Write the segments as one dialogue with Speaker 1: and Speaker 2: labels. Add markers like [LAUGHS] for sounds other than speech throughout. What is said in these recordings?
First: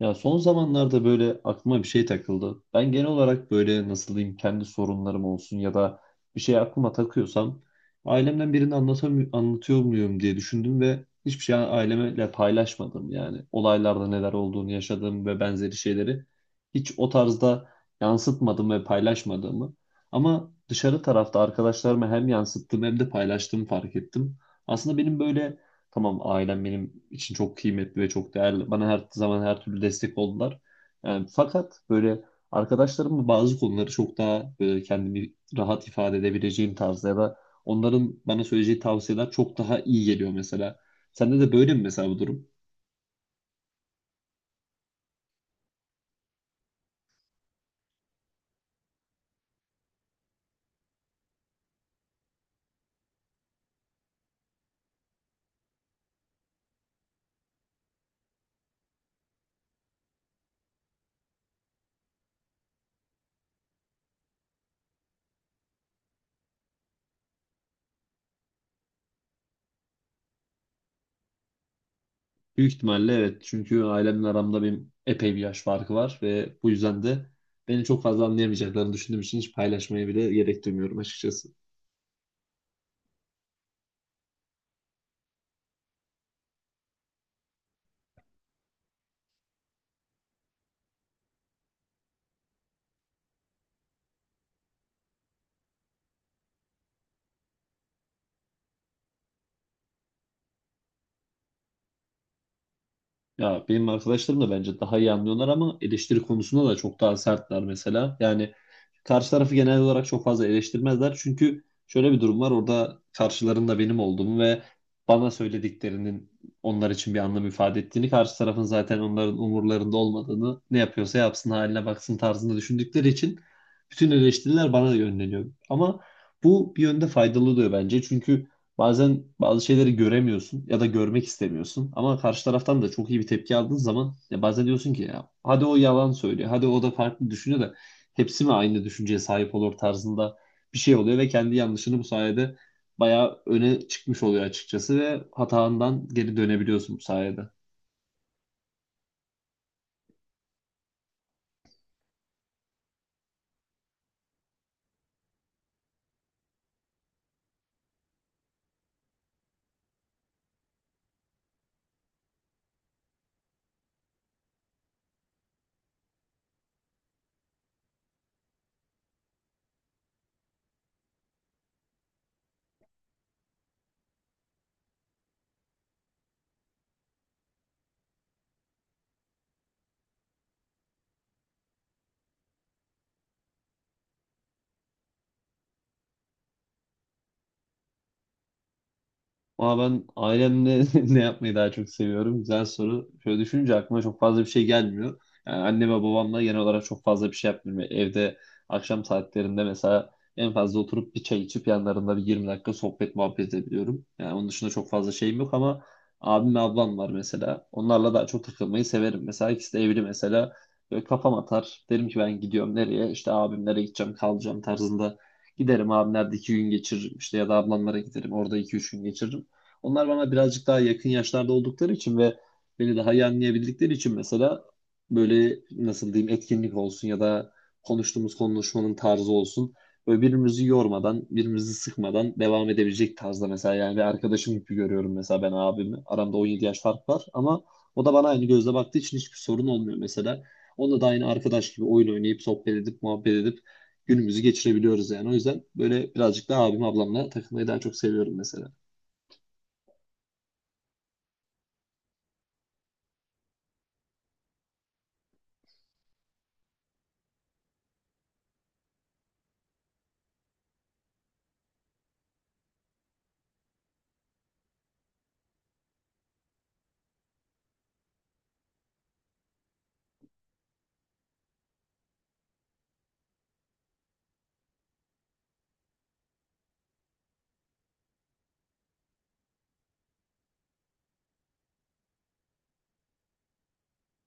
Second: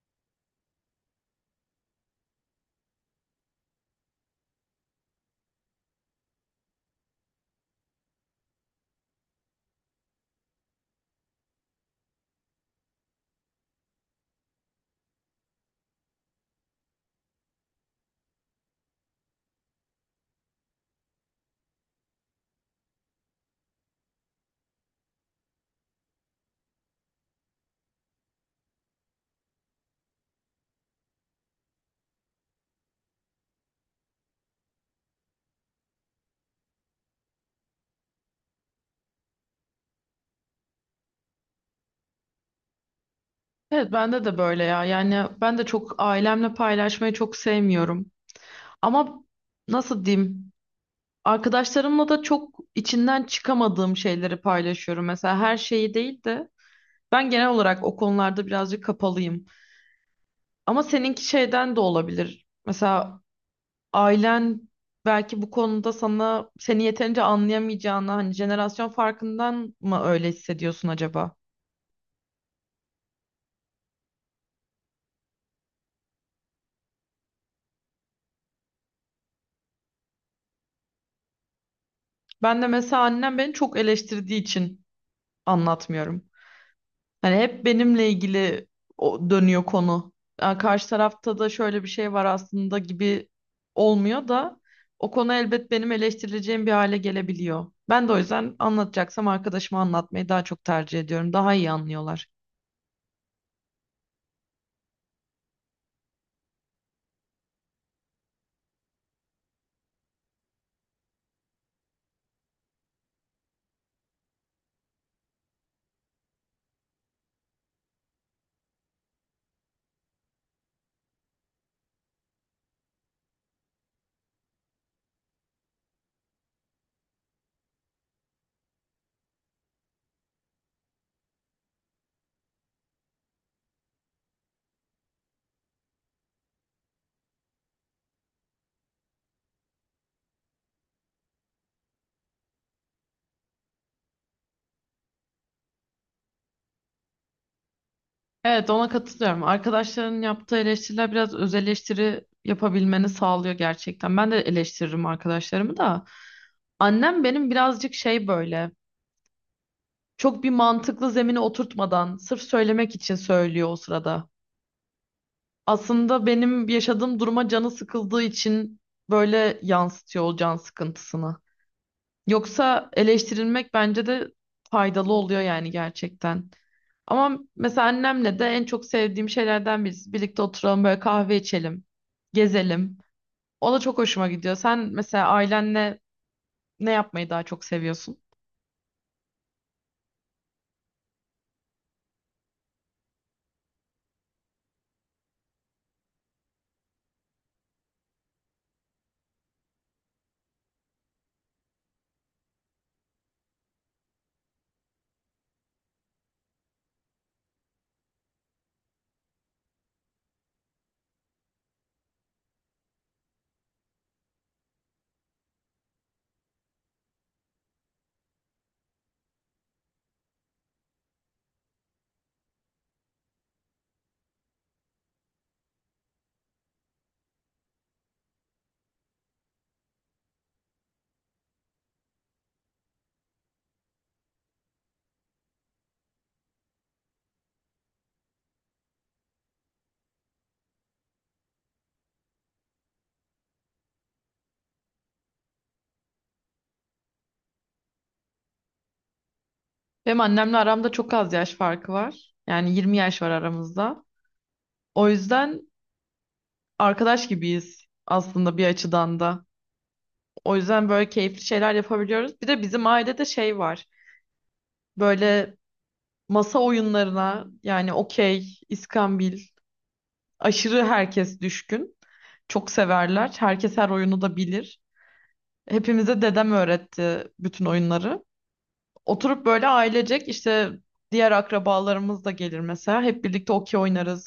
Speaker 1: Ya son zamanlarda böyle aklıma bir şey takıldı. Ben genel olarak böyle nasıl diyeyim kendi sorunlarım olsun ya da bir şey aklıma takıyorsam ailemden birini anlatıyor muyum diye düşündüm ve hiçbir şey ailemle paylaşmadım yani. Olaylarda neler olduğunu yaşadığım ve benzeri şeyleri hiç o tarzda yansıtmadım ve paylaşmadığımı. Ama dışarı tarafta arkadaşlarıma hem yansıttım hem de paylaştığımı fark ettim. Aslında benim böyle tamam, ailem benim için çok kıymetli ve çok değerli. Bana her zaman her türlü destek oldular. Yani fakat böyle arkadaşlarımla bazı konuları çok daha böyle kendimi rahat ifade edebileceğim tarzda ya da onların bana söyleyeceği tavsiyeler çok daha iyi geliyor mesela. Sende de böyle mi mesela bu durum?
Speaker 2: Evet, bende de böyle ya. Yani ben de çok ailemle paylaşmayı çok sevmiyorum. Ama nasıl diyeyim? Arkadaşlarımla da çok içinden çıkamadığım şeyleri paylaşıyorum. Mesela her şeyi değil de ben genel olarak o konularda birazcık kapalıyım. Ama seninki şeyden de olabilir. Mesela ailen belki bu konuda sana seni yeterince anlayamayacağını, hani jenerasyon farkından mı öyle hissediyorsun acaba?
Speaker 1: Büyük ihtimalle evet. Çünkü ailemle aramda benim epey bir yaş farkı var ve bu yüzden de beni çok fazla anlayamayacaklarını düşündüğüm için hiç paylaşmaya bile gerek duymuyorum açıkçası.
Speaker 2: Ben de mesela annem beni çok eleştirdiği için anlatmıyorum. Hani hep benimle ilgili o dönüyor konu. Yani karşı tarafta da şöyle bir şey var aslında, gibi olmuyor da o konu elbet benim eleştirileceğim bir hale gelebiliyor. Ben de o yüzden anlatacaksam arkadaşıma anlatmayı daha çok tercih ediyorum. Daha iyi anlıyorlar.
Speaker 1: Ya benim arkadaşlarım da bence daha iyi anlıyorlar ama eleştiri konusunda da çok daha sertler mesela. Yani karşı tarafı genel olarak çok fazla eleştirmezler. Çünkü şöyle bir durum var orada, karşılarında benim olduğumu ve bana söylediklerinin onlar için bir anlam ifade ettiğini, karşı tarafın zaten onların umurlarında olmadığını, ne yapıyorsa yapsın haline baksın tarzında düşündükleri için bütün eleştiriler bana yönleniyor. Ama bu bir yönde faydalı oluyor bence. Çünkü bazen bazı şeyleri göremiyorsun ya da görmek istemiyorsun. Ama karşı taraftan da çok iyi bir tepki aldığın zaman ya bazen diyorsun ki ya hadi o yalan söylüyor, hadi o da farklı düşünüyor da hepsi mi aynı düşünceye sahip olur tarzında bir şey oluyor ve kendi yanlışını bu sayede bayağı öne çıkmış oluyor açıkçası ve hatandan geri dönebiliyorsun bu sayede.
Speaker 2: Evet, ona katılıyorum. Arkadaşların yaptığı eleştiriler biraz öz eleştiri yapabilmeni sağlıyor gerçekten. Ben de eleştiririm arkadaşlarımı da. Annem benim birazcık şey böyle. Çok bir mantıklı zemine oturtmadan sırf söylemek için söylüyor o sırada. Aslında benim yaşadığım duruma canı sıkıldığı için böyle yansıtıyor o can sıkıntısını. Yoksa eleştirilmek bence de faydalı oluyor yani gerçekten. Ama mesela annemle de en çok sevdiğim şeylerden birisi. Birlikte oturalım böyle, kahve içelim, gezelim. O da çok hoşuma gidiyor. Sen mesela ailenle ne yapmayı daha çok seviyorsun?
Speaker 1: Ama ben ailemle [LAUGHS] ne yapmayı daha çok seviyorum? Güzel soru. Şöyle düşününce aklıma çok fazla bir şey gelmiyor. Yani anne ve babamla genel olarak çok fazla bir şey yapmıyorum. Yani evde akşam saatlerinde mesela en fazla oturup bir çay içip yanlarında bir 20 dakika sohbet muhabbet edebiliyorum. Yani onun dışında çok fazla şeyim yok ama abim ve ablam var mesela. Onlarla daha çok takılmayı severim. Mesela ikisi de evli mesela. Böyle kafam atar. Derim ki ben gidiyorum nereye? İşte abimlere gideceğim, kalacağım tarzında. Giderim abimlerde 2 gün geçiririm, işte ya da ablamlara giderim orada 2 3 gün geçiririm. Onlar bana birazcık daha yakın yaşlarda oldukları için ve beni daha iyi anlayabildikleri için mesela böyle nasıl diyeyim etkinlik olsun ya da konuştuğumuz konuşmanın tarzı olsun. Böyle birbirimizi yormadan, birbirimizi sıkmadan devam edebilecek tarzda mesela, yani bir arkadaşım gibi görüyorum mesela ben abimi. Aramda 17 yaş fark var ama o da bana aynı gözle baktığı için hiçbir sorun olmuyor mesela. Onunla da aynı arkadaş gibi oyun oynayıp sohbet edip muhabbet edip günümüzü geçirebiliyoruz yani. O yüzden böyle birazcık daha abim ablamla takılmayı daha çok seviyorum mesela.
Speaker 2: Benim annemle aramda çok az yaş farkı var. Yani 20 yaş var aramızda. O yüzden arkadaş gibiyiz aslında bir açıdan da. O yüzden böyle keyifli şeyler yapabiliyoruz. Bir de bizim ailede şey var. Böyle masa oyunlarına yani okey, iskambil aşırı herkes düşkün. Çok severler. Herkes her oyunu da bilir. Hepimize dedem öğretti bütün oyunları. Oturup böyle ailecek işte diğer akrabalarımız da gelir mesela. Hep birlikte okey oynarız,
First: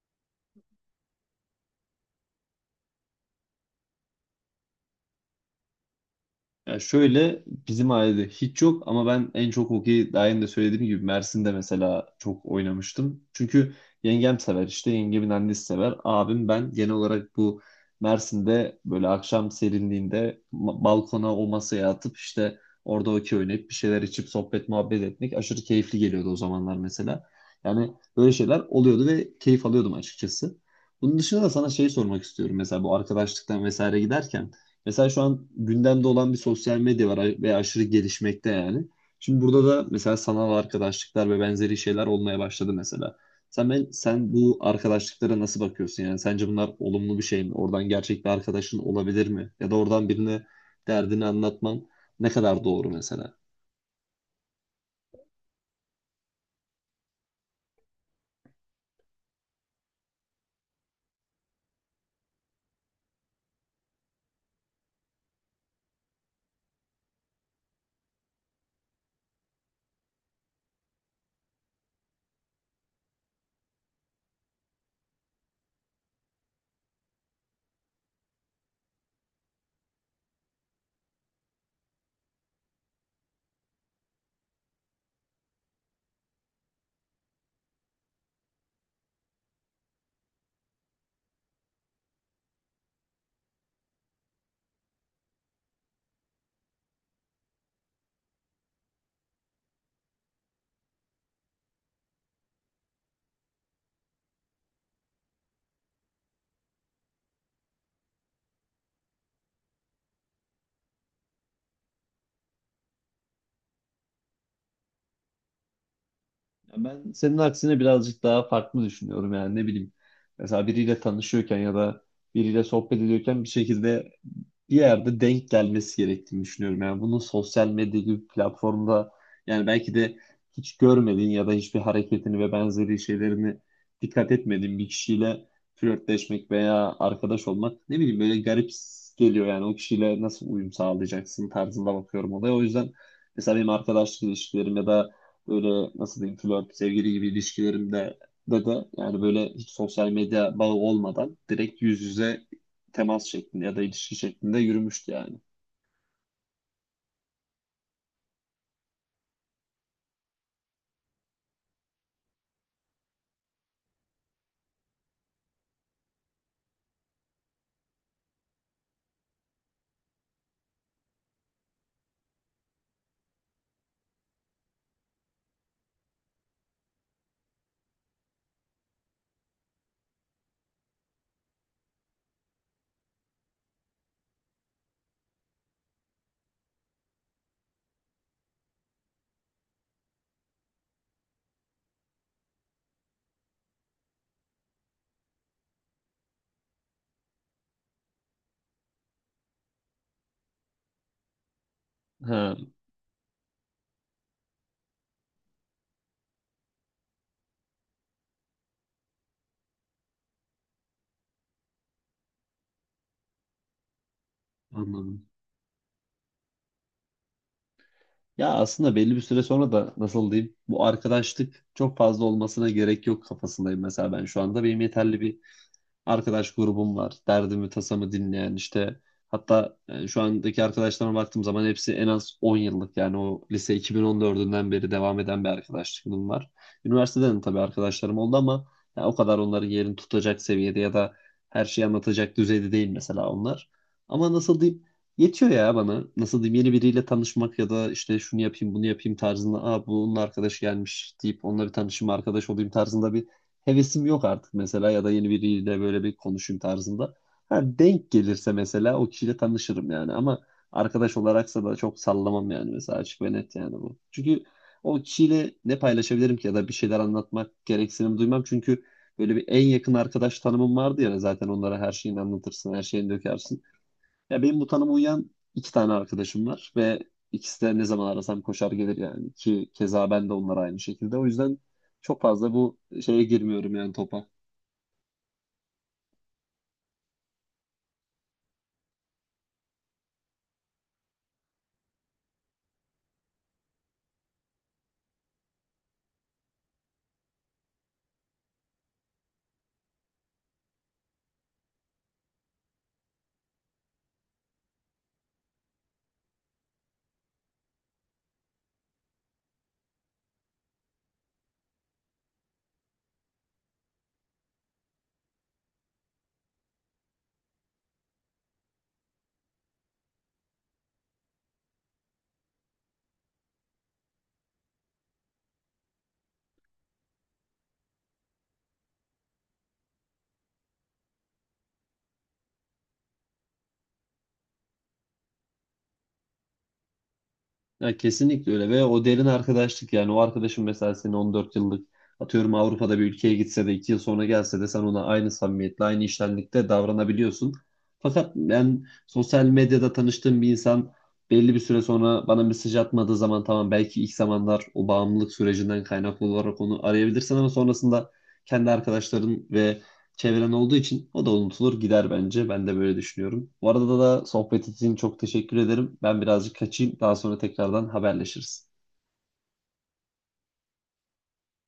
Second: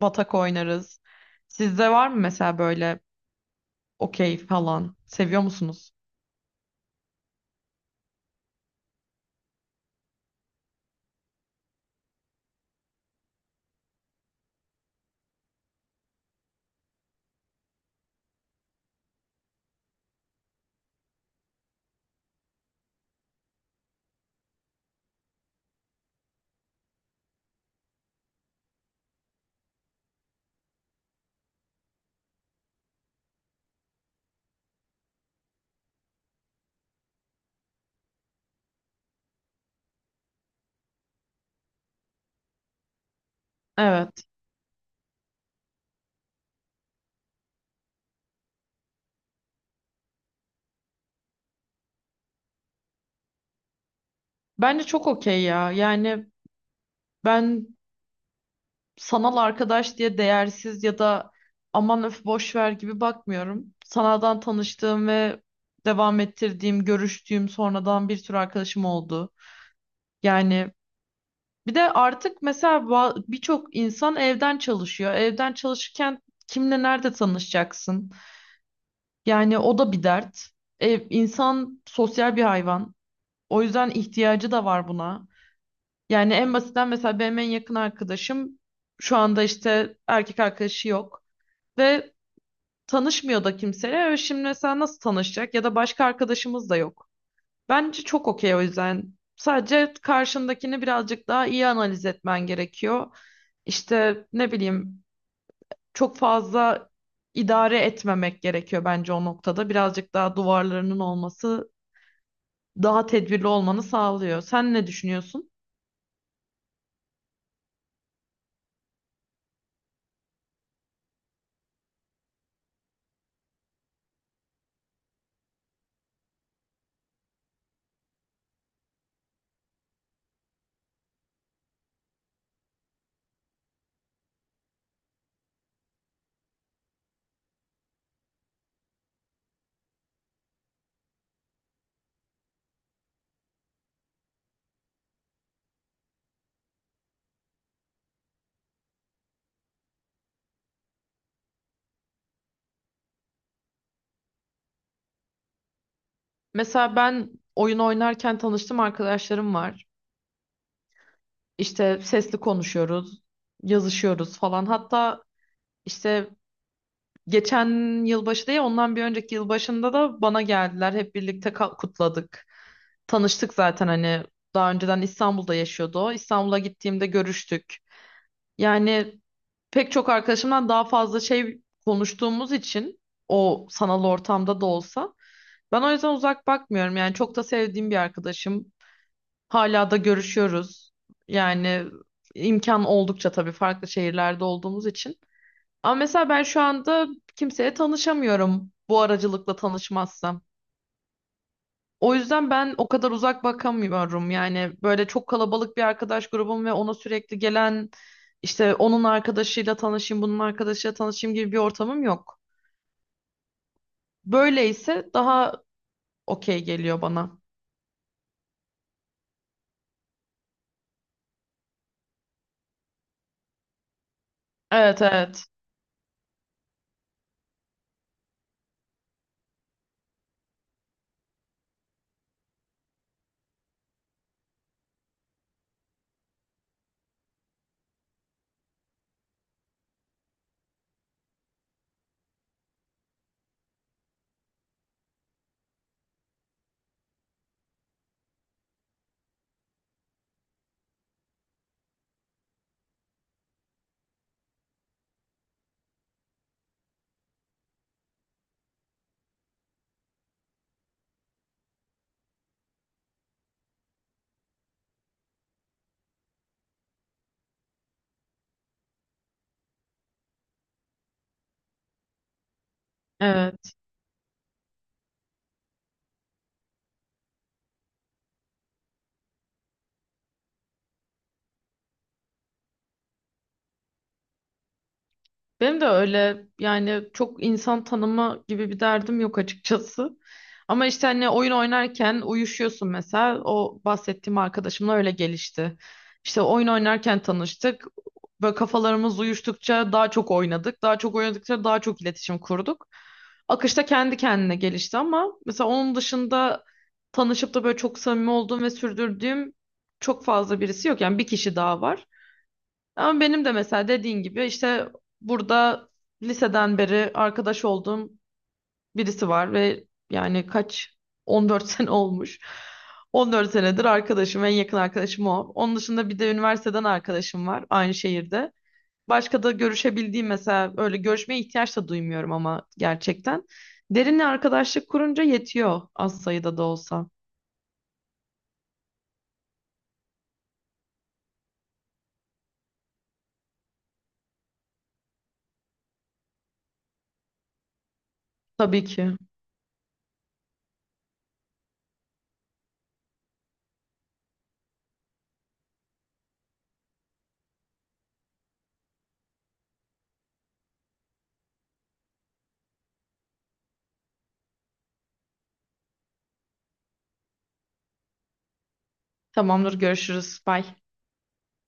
Speaker 2: batak oynarız. Sizde var mı mesela böyle okey falan. Seviyor musunuz?
Speaker 1: Ya şöyle bizim ailede hiç yok ama ben en çok hokeyi daha önce de söylediğim gibi Mersin'de mesela çok oynamıştım. Çünkü yengem sever, işte yengemin annesi sever. Abim ben genel olarak bu Mersin'de böyle akşam serinliğinde balkona o masaya atıp işte orada hokey oynayıp bir şeyler içip sohbet muhabbet etmek aşırı keyifli geliyordu o zamanlar mesela. Yani böyle şeyler oluyordu ve keyif alıyordum açıkçası. Bunun dışında da sana şey sormak istiyorum mesela bu arkadaşlıktan vesaire giderken. Mesela şu an gündemde olan bir sosyal medya var ve aşırı gelişmekte yani. Şimdi burada da mesela sanal arkadaşlıklar ve benzeri şeyler olmaya başladı mesela. Sen, ben,
Speaker 2: Evet.
Speaker 1: sen bu arkadaşlıklara nasıl bakıyorsun yani? Sence bunlar olumlu bir şey mi? Oradan gerçek bir arkadaşın olabilir mi? Ya da oradan birine derdini anlatman ne kadar doğru mesela?
Speaker 2: Bence çok okey ya. Yani ben sanal arkadaş diye değersiz ya da aman, öf, boş ver gibi bakmıyorum. Sanaldan tanıştığım ve devam ettirdiğim, görüştüğüm sonradan bir sürü arkadaşım oldu. Yani bir de artık mesela birçok insan evden çalışıyor. Evden çalışırken kimle nerede tanışacaksın? Yani o da bir dert. Ev, insan sosyal bir hayvan. O yüzden ihtiyacı da var buna. Yani en basitten mesela benim en yakın arkadaşım şu anda işte erkek arkadaşı yok ve tanışmıyor da kimseyle. Ve şimdi mesela nasıl tanışacak ya da başka arkadaşımız da yok. Bence çok okey o yüzden. Sadece karşındakini birazcık daha iyi analiz etmen gerekiyor. İşte ne bileyim, çok fazla idare etmemek gerekiyor bence o noktada. Birazcık daha duvarlarının olması daha tedbirli olmanı sağlıyor. Sen ne düşünüyorsun?
Speaker 1: Ya ben senin aksine birazcık daha farklı düşünüyorum yani, ne bileyim. Mesela biriyle tanışıyorken ya da biriyle sohbet ediyorken bir şekilde bir yerde denk gelmesi gerektiğini düşünüyorum. Yani bunun sosyal medya gibi bir platformda, yani belki de hiç görmediğin ya da hiçbir hareketini ve benzeri şeylerini dikkat etmediğin bir kişiyle flörtleşmek veya arkadaş olmak ne bileyim böyle garip geliyor yani, o kişiyle nasıl uyum sağlayacaksın tarzında bakıyorum olaya. O yüzden mesela benim arkadaşlık ilişkilerim ya da böyle nasıl diyeyim flört, sevgili gibi ilişkilerimde de yani böyle hiç sosyal medya bağı olmadan direkt yüz yüze temas şeklinde ya da ilişki şeklinde yürümüştü yani.
Speaker 2: Mesela ben oyun oynarken tanıştığım arkadaşlarım var. İşte sesli konuşuyoruz, yazışıyoruz falan. Hatta işte geçen yılbaşı değil, ondan bir önceki yılbaşında da bana geldiler. Hep birlikte kutladık. Tanıştık zaten, hani daha önceden İstanbul'da yaşıyordu o. İstanbul'a gittiğimde görüştük. Yani pek çok arkadaşımdan daha fazla şey konuştuğumuz için o sanal ortamda da olsa ben o yüzden uzak bakmıyorum. Yani çok da sevdiğim bir arkadaşım. Hala da görüşüyoruz. Yani imkan oldukça tabii, farklı şehirlerde olduğumuz için. Ama mesela ben şu anda kimseye tanışamıyorum bu aracılıkla tanışmazsam. O yüzden
Speaker 1: Ha,
Speaker 2: ben o kadar uzak bakamıyorum. Yani böyle çok kalabalık bir arkadaş grubum ve ona sürekli gelen işte onun arkadaşıyla tanışayım, bunun arkadaşıyla tanışayım gibi bir ortamım yok. Böyleyse
Speaker 1: anladım.
Speaker 2: daha okey geliyor bana.
Speaker 1: Ya aslında belli bir süre sonra da nasıl diyeyim bu arkadaşlık çok fazla olmasına gerek yok kafasındayım mesela, ben şu anda benim
Speaker 2: Evet,
Speaker 1: yeterli bir
Speaker 2: evet.
Speaker 1: arkadaş grubum var. Derdimi, tasamı dinleyen, işte hatta şu andaki arkadaşlarıma baktığım zaman hepsi en az 10 yıllık, yani o lise 2014'ünden beri devam eden bir arkadaşlığım var. Üniversiteden de tabii arkadaşlarım oldu ama ya o kadar onların yerini tutacak seviyede ya da her şeyi anlatacak düzeyde değil mesela onlar. Ama nasıl diyeyim yetiyor ya bana. Nasıl diyeyim yeni biriyle tanışmak ya da işte şunu yapayım bunu yapayım tarzında. Aa bunun arkadaşı gelmiş deyip onunla bir tanışayım arkadaş olayım tarzında bir hevesim yok artık mesela, ya da yeni biriyle böyle bir konuşayım tarzında. Ha, denk gelirse mesela o kişiyle tanışırım yani ama arkadaş olaraksa da çok sallamam yani mesela, açık ve net yani bu. Çünkü o kişiyle ne paylaşabilirim ki ya da bir şeyler anlatmak gereksinim duymam çünkü böyle bir en yakın arkadaş tanımım vardı ya, zaten onlara her şeyini anlatırsın, her şeyini dökersin.
Speaker 2: Evet.
Speaker 1: Ya benim bu tanıma uyan iki tane arkadaşım var ve ikisi de ne zaman arasam koşar gelir yani, ki keza ben de onlar aynı şekilde. O yüzden çok fazla bu şeye girmiyorum yani, topa.
Speaker 2: Benim de öyle, yani çok insan tanıma gibi bir derdim yok açıkçası. Ama işte hani oyun oynarken uyuşuyorsun mesela. O bahsettiğim arkadaşımla öyle gelişti. İşte oyun oynarken tanıştık. Böyle kafalarımız uyuştukça daha çok oynadık. Daha çok oynadıkça daha çok iletişim kurduk. Akışta kendi kendine gelişti, ama mesela onun dışında tanışıp da böyle çok samimi olduğum ve sürdürdüğüm çok fazla birisi yok. Yani bir kişi daha var. Ama benim de mesela dediğin gibi işte burada liseden beri arkadaş olduğum birisi var ve, yani kaç, 14 [LAUGHS] sene olmuş. 14 senedir arkadaşım, en yakın arkadaşım o. Onun dışında bir de üniversiteden arkadaşım var aynı şehirde. Başka da görüşebildiğim, mesela öyle görüşmeye ihtiyaç da duymuyorum ama gerçekten. Derinle arkadaşlık kurunca yetiyor az sayıda da olsa.
Speaker 1: Ya kesinlikle öyle ve o derin arkadaşlık, yani o arkadaşın mesela senin 14 yıllık atıyorum Avrupa'da bir ülkeye gitse de 2 yıl sonra gelse de sen ona aynı samimiyetle aynı iştenlikte davranabiliyorsun. Fakat
Speaker 2: Tabii
Speaker 1: ben
Speaker 2: ki.
Speaker 1: sosyal medyada tanıştığım bir insan belli bir süre sonra bana mesaj atmadığı zaman tamam, belki ilk zamanlar o bağımlılık sürecinden kaynaklı olarak onu arayabilirsin ama sonrasında kendi arkadaşların ve çevren olduğu için o da unutulur gider bence. Ben de böyle düşünüyorum. Bu arada da sohbet için çok teşekkür ederim. Ben birazcık kaçayım. Daha sonra tekrardan haberleşiriz.
Speaker 2: Tamamdır, görüşürüz. Bye.